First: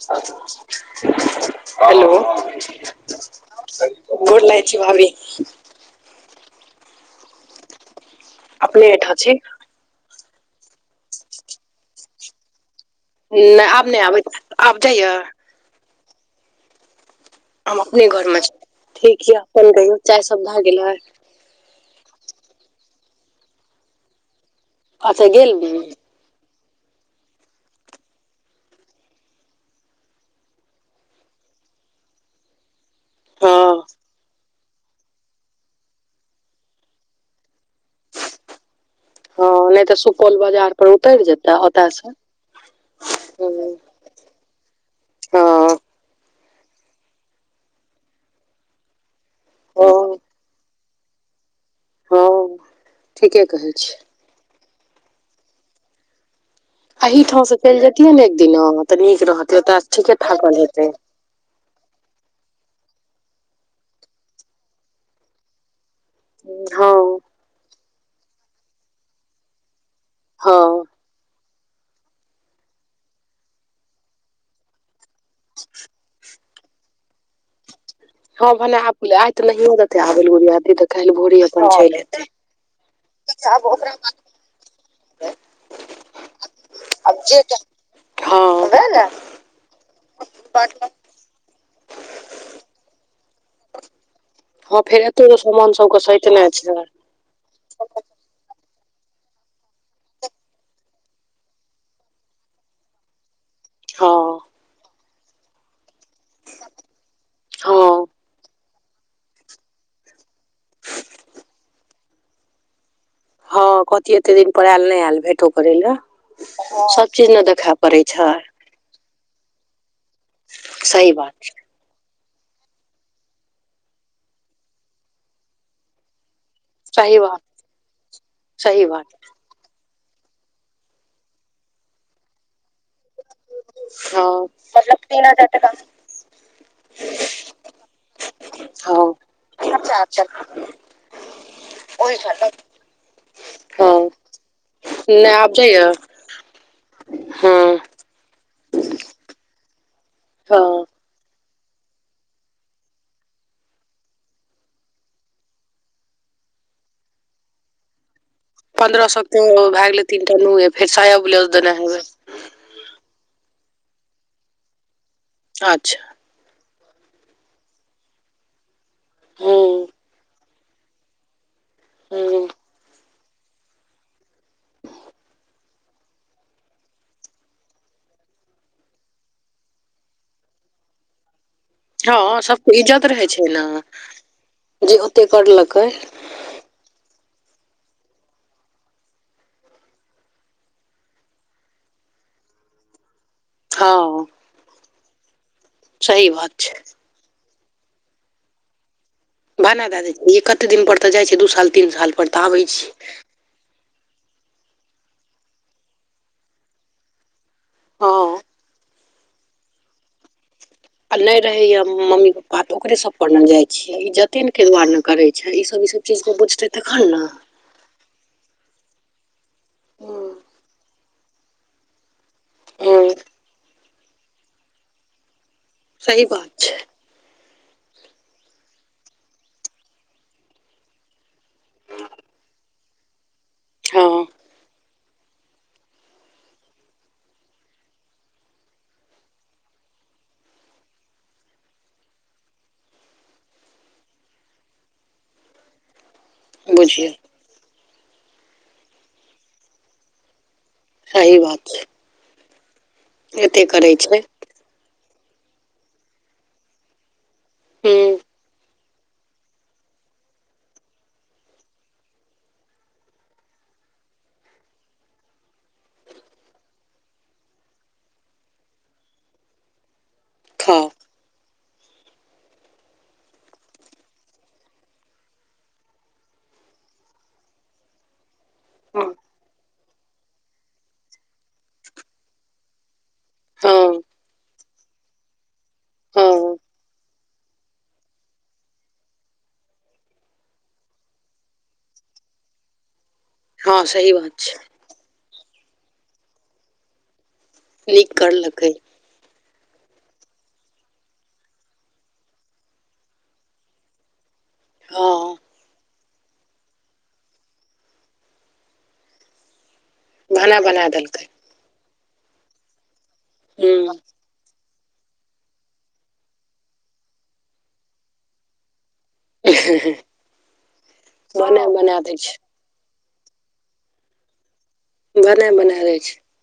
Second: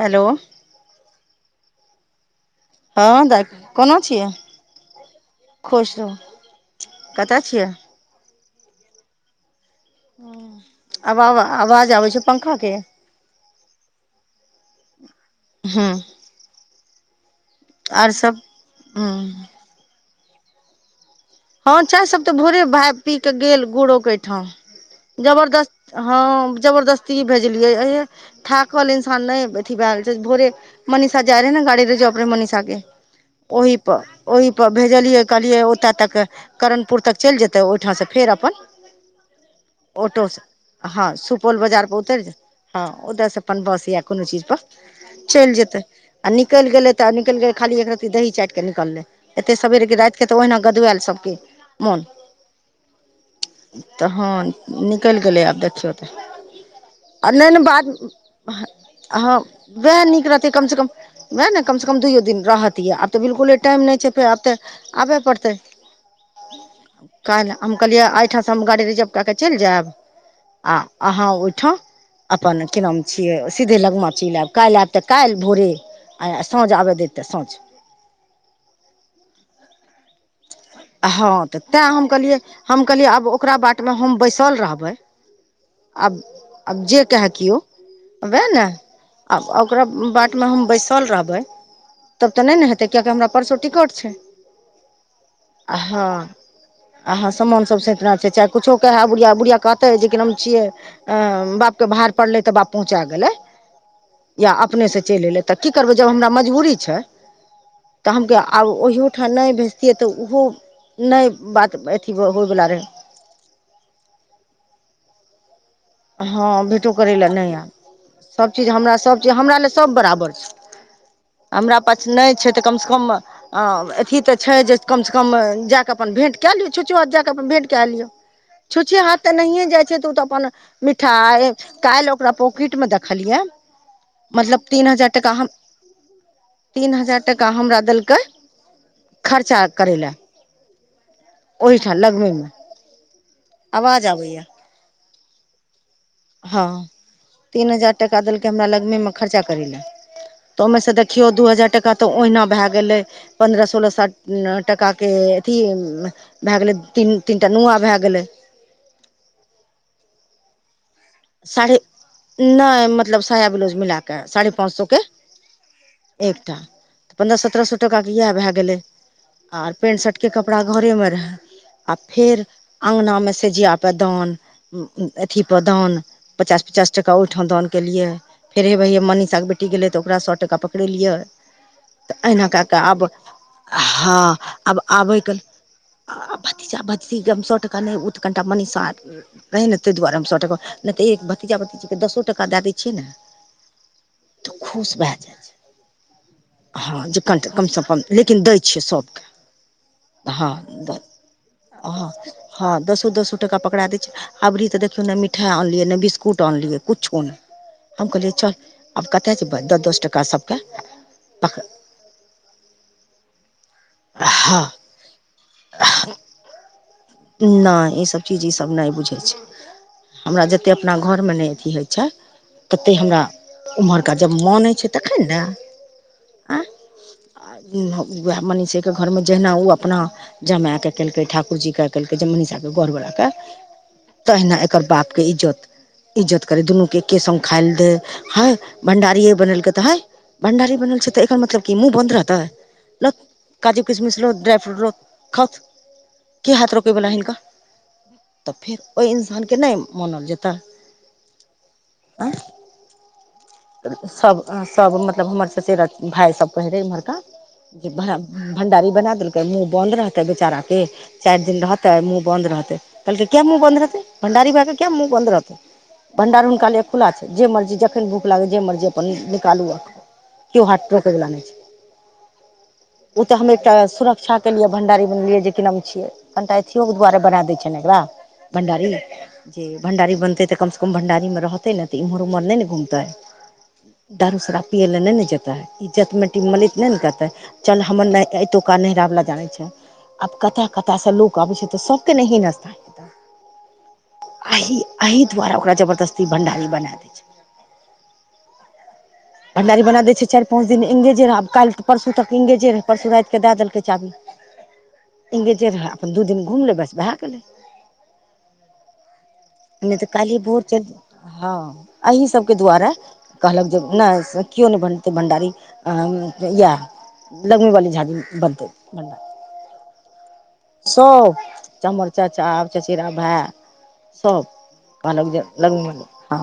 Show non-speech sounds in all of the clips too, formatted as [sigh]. Hello hello. हँ दाइ कोना छियै गोर लागैय छी भाभी। खुश रहू कतऽ छियै। अपने एहिठां छी। अबाबा आवाज आबै छौ पंखा के। नय आब नय आबै, आब जाइया। हूॅं। हम अपने घरमे छी ठीक ये अपन कहियो चाय सब भए गेलए। हाॅं चाय सब त भोरे भाय पी के गेल गुरोक अयठाम अच्छा गेल जबरदस्त हाॅं जबरदस्ती भेजलियै एहे थाकल इन्सान नय अथी भैऽ गेल छैय, भोरे मनीषा जाइ रहै ने गाड़ीे रिजर्व रहै मनीषा के। हँ ओहि पर ओहि पर भेजलियै कहलियै ओतय तके करणपुर तक चइल जेतै ओहिठामसँ फेर अपन हँ नहि तऽ ऑटो सुपौल से बाजार पर हाॅं उतरि जेतै सुपौल बजार ओतय पर से उतरि जे हाॅं ओते से अपन हँ बस या कोनो चीज पर चइल जेतै। हँ आ निकैल गेलै त निकैल गेलै खाली एक रत्ती दही चाइट क निकललै। एते सबेरेके राइतके त ओहिना गदवैल सबके मन हँ ठीके कहै छी त हाॅं निकैल गेलै आब देखियौ त। आ एहिठाम से मेन चलि बाद जैतियै ने एक दिना हँ तऽ नीक हाॅं रहतै ओतय वएह ठीके नीक रहतै थाकल कम से हेतै कम वएह ने कमसँ कम दुइयो दिन रहतियै आब त बिल्कुले टाइम नहि छैय फेर आब त आबैय पड़तै। हाॅं। काल्हि हम कहलियै एहिठाम स हम गाड़ी रिजर्व कए क चइल जायब हँ आ अहाँ ओयठाम अपन की नाम छियै, सीधे लगमा चेइल एब काल्हि आब। त काल्हि भोरे आ साँझ आबय देत त साँझ। हाॅं भने आबै गेलैऽ आयत ने हिहाँतथ आबेलगुड़िया। हाॅं तऽ तें हम कहलियै हम कहलिये आब ओकरा बाट मे हम बैसल रहबै। ते आब, आब जे कहै किओ हँ उएह ने। वैह आब ओकरा बाटमे हम बात बैसल रहबै तब तऽ नहि ने हेतै किएकि हमरा परसो टिकट छै। हाॅं फेर एतो समान सबके सैतने छै। हाँ समान सभ सतना छै, चाहे किछो कहैय बुढ़िया-बुढ़िआ कहतै जे कि नहि हम छियै। अ बाप के बाहर पड़लै तऽ बाप पहुँचा गेलै हँ या अपने से चलि एले। तऽ की करबै जब हमरा मजबूरी छै, हँ तऽ हम आब ओहिठाम नहि भेजतिये। तऽ ओहो नहि बात अथी होइ वला रहै। हाॅं कहथिये एते दिन पर आयल नहि आयल भेटो करै ले। हँ हाॅं सब चीज ने देखा पड़ैय छै। चीज हमरा सबचीज हमरा लए सब बराबर छै। सही बात छै। हमरा पास नहि छै, तऽ कमसे कम आ अथी तऽ छै, जे कम से कम जाके अपन भेंट कए लिओ। छुच्छो हाथ सही जाय कऽ बात अपन भेंट कए लियौ सही छुच्छे बात हाथ तऽ नहिए जाइ छै त ओ तऽ अपन मिठाइ काल्हि ओकरा पॉकिट में देखलियै। हँ मतलब तीन हजार टाका हम तीन हजार टाका हमरा देलकै हँ खर्चा करै अच्छा लए। अच्छा ओहिठ ओहि छल लगमीमे आवाज हँ आबैए नहि आब जाइयए हँ तीन हजार टाका देलकै हमरा लगमेमे खर्चा करै लए हँ तऽ ओहिमे से देखियौ दू हजार टाका तऽ ओहिना भए गेलै। पन्द्रह सोलह साठ टाका के अथी [unintelligible] भए गेलै तीन तीन टा नुआँ भए गेलै। पन्द्रह सए त भए गेलै तीनटा नुह फेर स साढ़े नहि मतलब साया ब्लाउज मिल कऽ साढ़े पाँच सए के अच्छा एकटा त पन्द्रह सत्रह सए टका के इएह भए गेले हूँ आर पेंट शर्ट के कपड़ कपड़ा घरे में रह आ फेर हूँ अंगगना मे से ज पर दान अथीपर दान पचास पचास टका ओहिठाम दान केलियै फेर हे भैयए मनीषाके बेटी गेलै तऽ ओकरा सए टाका पकड़ेलियै तऽ हँ एहिना कए सबके कऽ आब इज्जत रहै छै ने हँ आब जे ओते आबैके करलकै [unintelligible] भतीजा भजज सए टका नहि ओ तऽ कनिटा मनीषा रहे ने ताहि दुआरे सए टका नहि तऽ एक भतीजा भतीजाके दसो टाका दए दै छियै ने हँ तऽ खुश भए जाइ सही बात छै छै हँ जे कनि कमसँ कम लेकिन दै छियै सभके त भाना दए दै छै कते दिन पर तऽ जाइ छियै दू साल तीन हँ साल पर तऽ आबै हँ छियै। दसो दसो टका पकड़ा दै छै अभरी तऽ देखियौ नहि मिाइ आनलियै नहि बिस्कुट आनलियै किुछु नहि। हम हँ कहलियए चल आब कतय छै दस दस टका सब आ नहि रहे या मम्मी प्पा तऽ ओकरे सब परने जाइ छियै ई जतन हँ के दुआरे करै छै ईसब ईसब चीजके बुझतै तखन ने। नहि ई सब चीज ई सब नहि बुझे छै हमरा जते अपना घर मने अथी होइ छै कते हँ हमरा उम्हरका जब मन होइ छै तखन ने। सही बात छै। आर वएह मनीषीके घरमे जहिना ओ अपना जमाके केलकै ठाकुरजीके ेलकै जे मनीषा के घर बड़ के हँ तहिना एकर बापके इज्जत इज्जत करे दुनूके एक्े सङ्ग खाय लए दे ह भं्डारिए बनेलकै तऽ हे। भंडारी बनल छै तऽ एकर मतलब कि मुँह बन्द रहतै। लौथ काजू किशमिश लौथ ्राई फ्रूट लौ खथ के हाथ रोख बुझियौ तऽ फेर ओहि इन्सानके नहि मानल जेताै। सही बात छै। आँ एते करै छै सभ सभ मतलब हमर सचेरा भायसभ कहैत रहै इम्हरका जे हूँ भं्डारी बना देलकै मुँह बन्द रहतै बेचारा के चारि दिन रहतै मुँह बन्द रहतै कहलकै किया मुह बन्द रहतै भं्डारी भए कऽ किया मुँह बन्द रहतै। भंडार हुनका ले खुला छै जे मर्जी जखन भख जे मर्जी अपन निकालू केओ खाउ हाथ रोकैवला नहि छै। [inaudible] ओ तऽ हम एकटा सुरक्षा के लिए भं्डारी बनलियै जेकी नाम छियै। कनिटा अथिियोकके दुआरे बना दै छनि एकरा भण्डारी हँ जे भण्डारी बनतै तऽ कमसँ कम भण्डारीमे रहतै ने तऽ एम्हर ओम्हर नहि ने घुमतै। दारू सराब पियए लए नहि ने जेते इज्जत हँ मटी मल नहि ने कहतै। चल हमर नहि एतुका नहिरा वला जानै छै। आब कतय कतय से लोक अबै छै तऽ सबके ने हीनस्ताय हँ सही बात छै। अही दुआर ओकरा जबरदस्ती भणडारी बना दै छै। नीक करलकै। भण्डारी बना दै छै चारि पाँच दिन इंगेजे रहै आ काल्हि परसू तक इंगेजे रहै परसू राति के दऽ देलकै चाबी। हँ इंगेजे रहै अपन दू दिन घुमले बस भै गेलै। नहि तऽ काली भाना भोर चल बना देलकै हँ अही सबके द्वारे कहलक जे हूँ नहि से केओ नहि बन त भण्डारी अ इहे लगमी वाली झाजी बनतै भंडारी। हं हं सब चमर छै चाचा चचेरा भाय सब। कहलक जे भने लग मे बनायल रहै बनु छै हँ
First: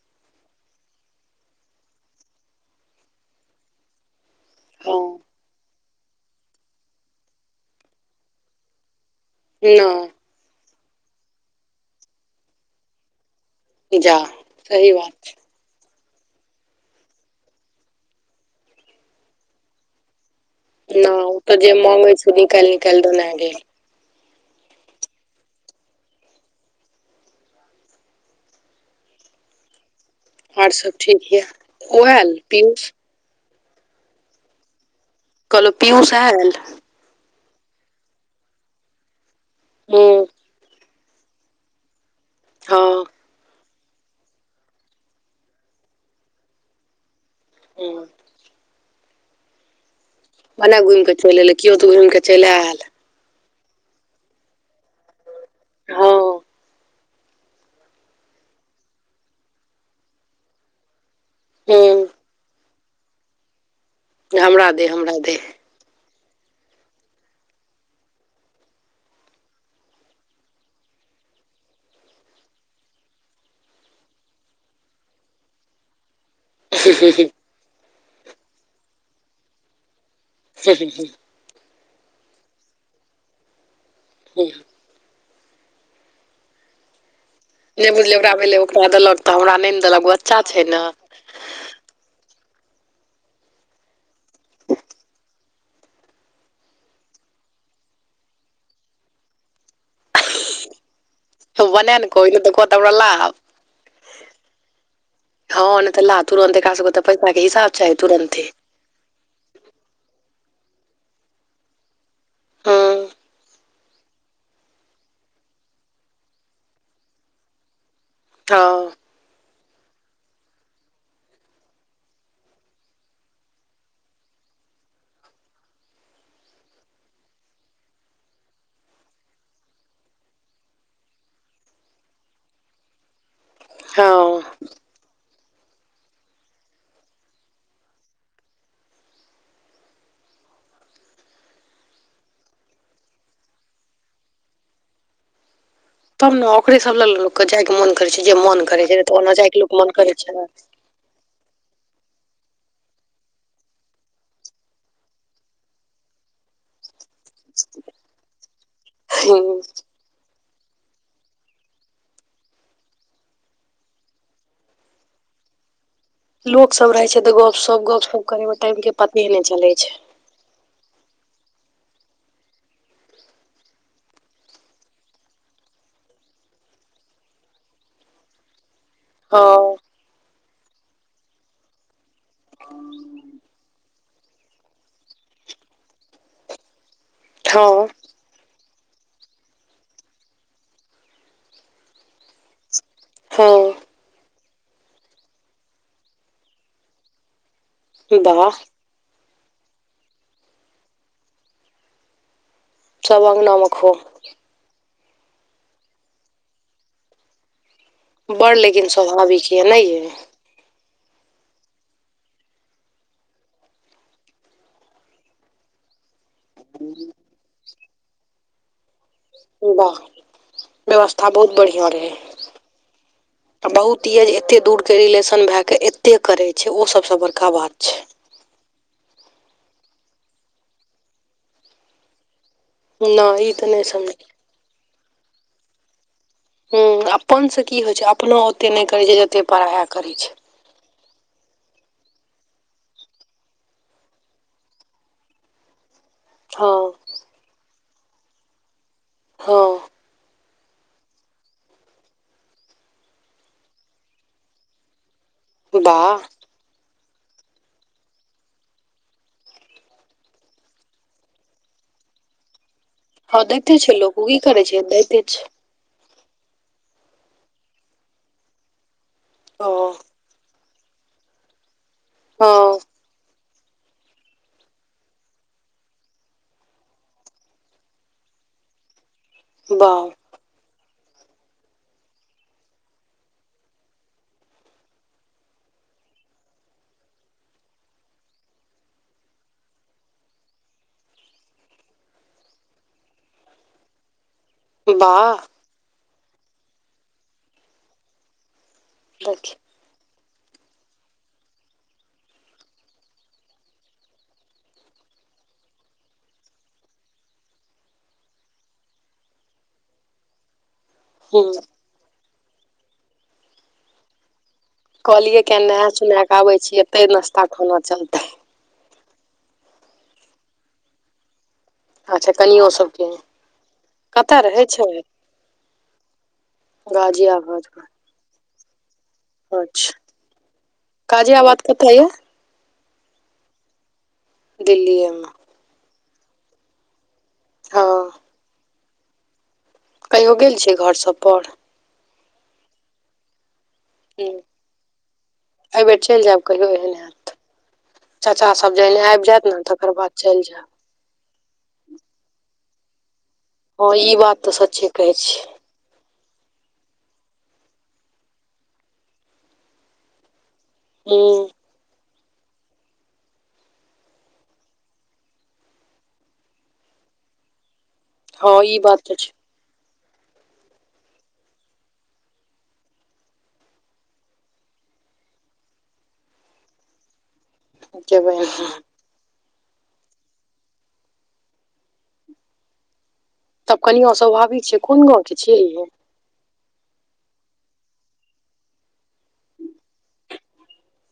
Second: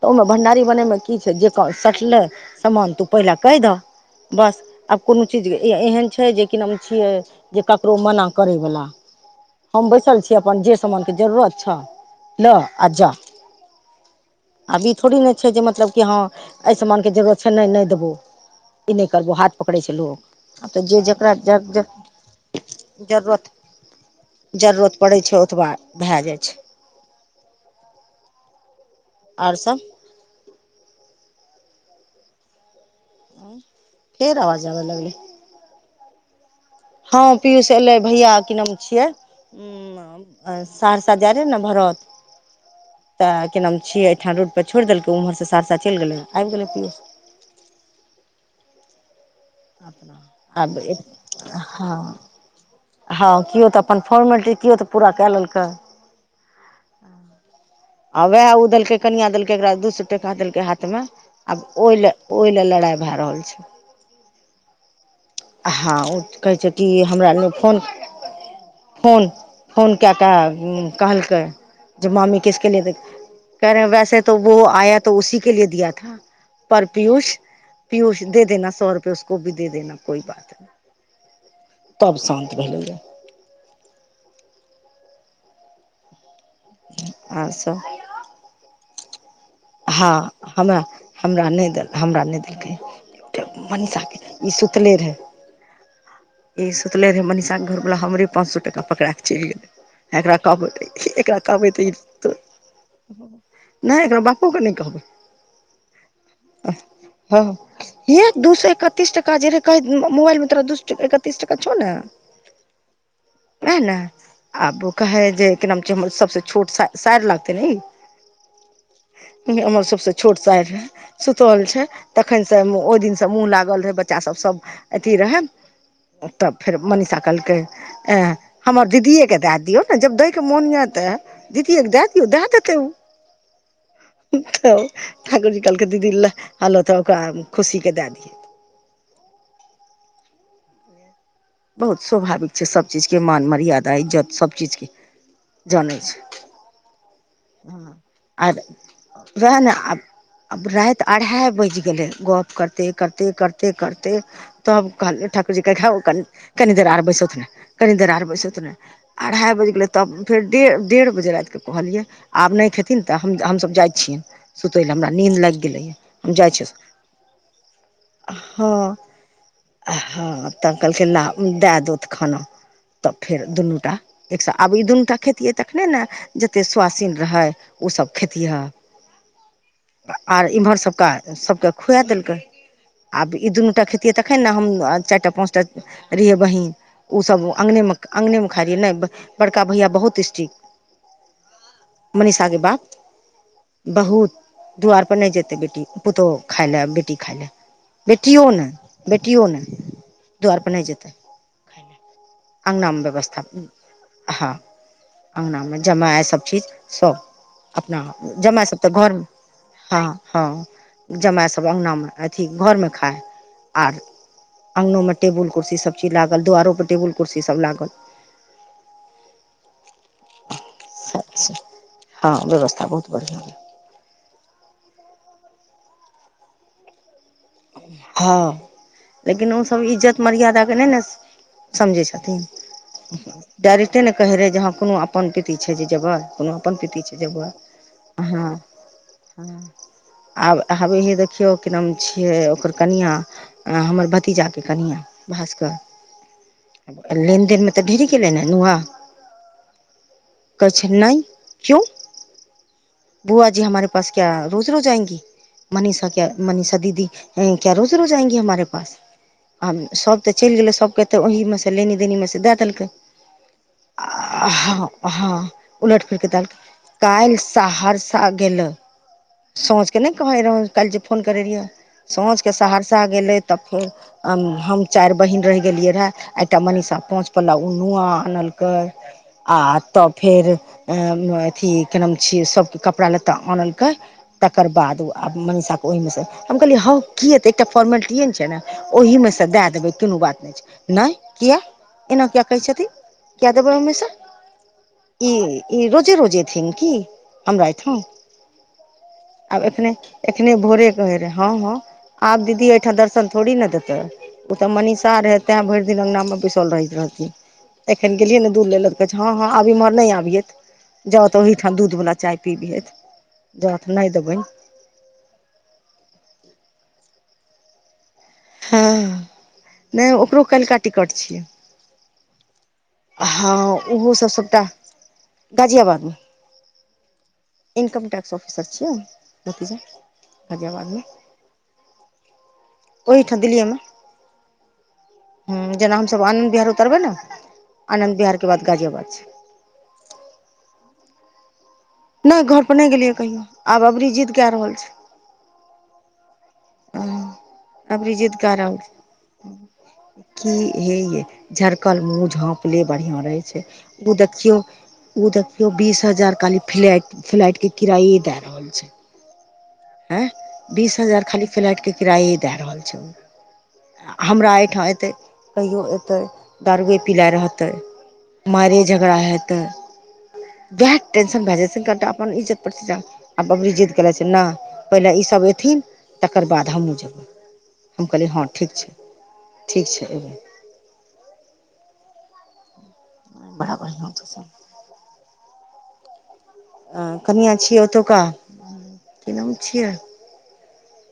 तऽ ओहिमे भण्डारी बनेयमे की छै जे कह सठलै सामान तू पहिले कहि दहक बस आब हँ कोनो चीज एहन छै जे कि नाम छियै जे ककरो मना करयवला। हम बैसल नहि छीय अपन जे सामानके जरूरत छह लऽ आ जा। जा सही अभी ई बात थोड़ी ने छै जे मतलब कि हँ एहि समानके जरूरत छै नहि नहि देबहो ई नहि करबौ हाथ पकड़ै छै लोग। हँ तऽ जे जकरा जर ज बैस क निकायल निकायल जरूरत जरूरत पड़ै छै ओतबा भए जाइ छै। और सब? और सब ठीक य ओ आयल पीयुष? फेर अवाज आबै लगलै। कहलौ पीयुष आएल। हां पीयूष एलै भैया की नाम छियै हूँ उम्म सहरसा जाय रहै ने भरत हँ तऽ की नाम छियै एठा रोड पे छोड़ देलकै, उ उमहर से सहरसा चैल गेलै आएब गेलै पियूष। हुं। अपना आब भनाय घुम के चैल एलै कियो ते घुम कऽ चैल आएल। हां कियो तऽ अपन फोर्मलिटी कियो तऽ पूरा काए लेलकै। हां। आ वाएह उ देलकै कनिया देलकै एकरा दू सौ टका देलकै हाथ मे आब हूँ ओय ले, ओय ले लड़ाय भाए रहल छै। हमरा दे, हमरा दे। हां उ ते कहै छै कि हमरा नै फोन फोन, फोन काए कऽ उम्म कहलकै जे मामी किसके लियै दे कहै रहै वाएह से ते वो आया तो उसी के लिए दिया था। पर नहि पीयूष, पीयूष दे देना सौ रुपए उसको भी दे देना, कोई बात ह नहि ह तब शान्त भेलै यऽ। हुंह। आ स [unintelligible] भेलै ओकरा देलक तऽ हमरा नहि ने देलक हां बच्चा छै हम ने हमरा नै देल, हमरा नै देलकै, ते मनीषा के ई सुतले रहै। ई सुतले रहै मनीषा के घर वला हमरे पाँच सौ टका पकड़ा कऽ चैल गेलै। एकरा कहबै, एकरा कहबै तऽ इ बनाए ने त कहू नहि तऽ कहत हमरा ला नै एकरा बा पो के नै कहबै हँ नहि तऽ ला तुरन्त अ एकरा सबके तऽ पैसाके हां हिसाब चाही हे तुरन्ते दू सौ एक तीस टका जे रहै कहै उम्म मुबाएल मे तोरा दु सौ ट एकतीस टका छौ नै। हां। वाएह ने आब उ कहै जे कि नाम छै हमर सबसे छोट साए साएड़ लागते नै इ हां। ऊंह हमर सबसे छोट साएड़ रहै। सुतल छै तखन से ओय दिन से मुंह लागल रहै बच्चा सब, सब एथी रहै। तब फेर मनीषा कहलकै आऐ हमर दीदये के दऽ दियौ नै जब दै के मोन यऽ ते दीदये के दा दियौ दा देतै उ। हां। ठाकुर जी कहलकै दीदी ले हलौथ ओकरा खुशी के दा दियै। बहुत स्वाभाविक छै, सब चीज के मान, मर्यादा, इज्जत सब चीज के जानै छै। तब ना ओकरे सब ल लोकके जाय के मोन करै छै जे आर मान करै छै न तऽ ओना जाय के लोक के मन करै छै। तऽ अढ़ाय बैज गेलै गप करते-करते-करते-करते। तब कहल ठाकुर जी कहलकै हो कन, कनि देर आर बैसौथ ने कनि देर आर बैसौथ ने अढ़ाय हुँ बैज गेलै तब फेर डे डेढ़ बजे राएत के कहलियै आब नै खेथिन तऽ हम, हम सब जाय छियेन सुतै लऽ हमरा नीन्द लाएग गेलैया। लोक सब रहै छै तऽ गप-सप, गप-सप करै मे टाइम के पते नै चलै छै। ह तब कहलकै ला उ दए दूध खाना। तब फेर दुनू टा एकस आब ई दुनूटा खेतियै तखने न जते स्वास दिन रहैय ओसब खेतिहऽ। ह। आर इम्हर सबके सबके खुआ देलकै आब ई दुनूटा खेते खैतिए तखन न हम चारिटा पाँचटा रहिए बहिन उसब हँ अंगनेमे अंगनेमे खा लिया नै बड़का भैया बहुत स्टिक। मनीषा के बाप हँ बहुत द्वारपर नै जेतैय बेटी पुतहु खाय लऽ बेटी खाय लऽ बेटियो वाह नहि। बेटियो नै द्वार पर नै जेतै खाएला। अंगनामे सब व्यवस्था। अङ्गनामे खूब ह अङ्गनामे जमाय सब चीज सब अपना आप बड़ जमय सब लेकिन तऽ घरमे स्वाभाविक यऽ नहि ह यै ह। जमाय सब अंगनामे अथी घर मे खाय आर अंगनोमे टेबुल कुर्सी सब ची लागल द्वारो पर टेबुल कुरसी सब लागल। वाह व्यवस्था बहुत बढ़िया रहैय। ह व्यवस्था बहुत बढ़िया रहै। बहुत दियर एते दूरके रिलेशन भेकऽ एते करैय छैय ओ सबस बड़का बात छैय। ह लेकिन ओसब इज्जत मर्यादा के नै न समझैय छथिन। नहि ई तऽ नहि डायरेक्टे नऽ समझ कहै रहैय जे ह कोनो अपन पीति छैय जे जेबय कोनो। अपन पिति हुँ छैय अपन जेबह से की होइ छै ह अपनो ओते नहि करै छै जते पराया करै छै आब आबैये हे देखियो केना मुँह छी। गेल रहै ओकर कनियाँ हमर भतीजाके कनियाँ भास्कर। हा। लेनदेन मे तऽ ढेरी के एलै न नुआ। हँ। कहैय छैय नै कियो। बुआ जी हमारे पास क्या रोज रोज आएगी मनीषा वाह क्या मनीषा दीदी। यही क्या रोजे रोज आएगी हमारे पास। आ सब तऽ चलि गेलैय सबके तऽ ओहीमे सँ लेनी देनी में सँ दए देलकै। हँ दैते छै लोक ओ की करै छै आऽ ह दैते छै ह। उलट फिरके त काल्हि सहरसा गेल सोझ ओ के नै कहै रहौ काल्हि जे फोन करै रीय हँ साँझकेऽ सहरसा गेलै तऽ फो हम चारि बहिन रहि गेलियै रहे एकटा मनीषा पाँच पल्ला ओ नुआ आनलकै आ वाह तब फेर एम अथी कि नाम छियै सबके कपड़ा लत्ता आनल कै। तकर बाद ओ आब मनीषा के ओहिमे सँ हम कहलियै हौ। कि हेतइ एकटा फोर्मेलिटीए छै ने ओहिमे से दए देबै कोनो बात नहि छै। नहि किया एना किया कहै छथिन किया देबै ओहि में सँ। ई वाह ई रोजे-रोजे एथिन कि हमरा ऐठाम। [unintelligible] एखने एखने भोरे कहे रहे हँ हँ आब दीदी ओहिठाम दर्शन थोड़ी ने देतै। ओ तऽ मनीषा रहै ते भरि दिन अंगना मे बैसल रहैत रहथिन। एखन गेलियै ने दूध लय लेल हँ हँ आब इम्हर नहि आभियथ। जउ तऽ हुँ ओहिठाम दूध वला चाय पीबिहत जाउथ नहि देबेन। कहलियै किए ने नहाए सोना कऽ आबै छियै एते नास्ता खाना चलतै। हँ नहि ओकरो काल्हिका टिकट छै। अच्छा कनियो सबके हँ ओहो सब कतऽ रहै सबटा छै गाजियाबादमे। गाजियाबाद मे। इनकम टैक्स ऑफिसर छियै। भतीजा अच्छा, गाजियाबादमे गाजियाबाद कतऽ ये। ओहिठाम दिल्लीये में। दिल्लीएमे। हूं जेना हमसभ आनंद बिहार उतरबै ने, हँ आनंद बिहार के बाद गाजियाबाद छै। कहियो गेल छियै घर सभपर। नै घर पर नै गेलियै कहियो, आब अबरी जिद्द कए रहल छै। ऐ बेर चलि जायब। कहियो एहन हैत त, अबरी जिद चाचा कए सब रहल छै जखैन आबि जायत ने तकर बाद चलि की जायब। हे यै झरकल मुँह झाँपले बढ़िआँ रहै छै, हँ ओ ई बात तऽ देखियौ सच्चे कहै ओ छी देख यो बीस हजार खाली फ्लैट फ्लाइट के किराये दए रहल रहल छै [unintelligible] ऐं, बीस हजार खाली हुँ फ्लैट के किराये दए रहल छै ओ। हमरा एहिठाम अयतै कहिओ अयतै, दारुए पिलाय रहतै। हँ ई मारे बात झगड़ा तऽ छै हेतै। वैह टेंशन भए जाइ छै कनिटा, अपन इज्जत प्रतिष्ठा आ बबली जिद करै छै ना पहिले ई सब अएथिन तकर बाद हमहुँ जेबै, हम कहलियै जेबै हँ अहाँ ठीक छै। ठीक छै। बड़ा तब बढ़िआँ कनियो छै स्वाभाविक छै, कोन गाँंव के छियै यै आ कनिआ छियै ओतुका, की नाम छियै।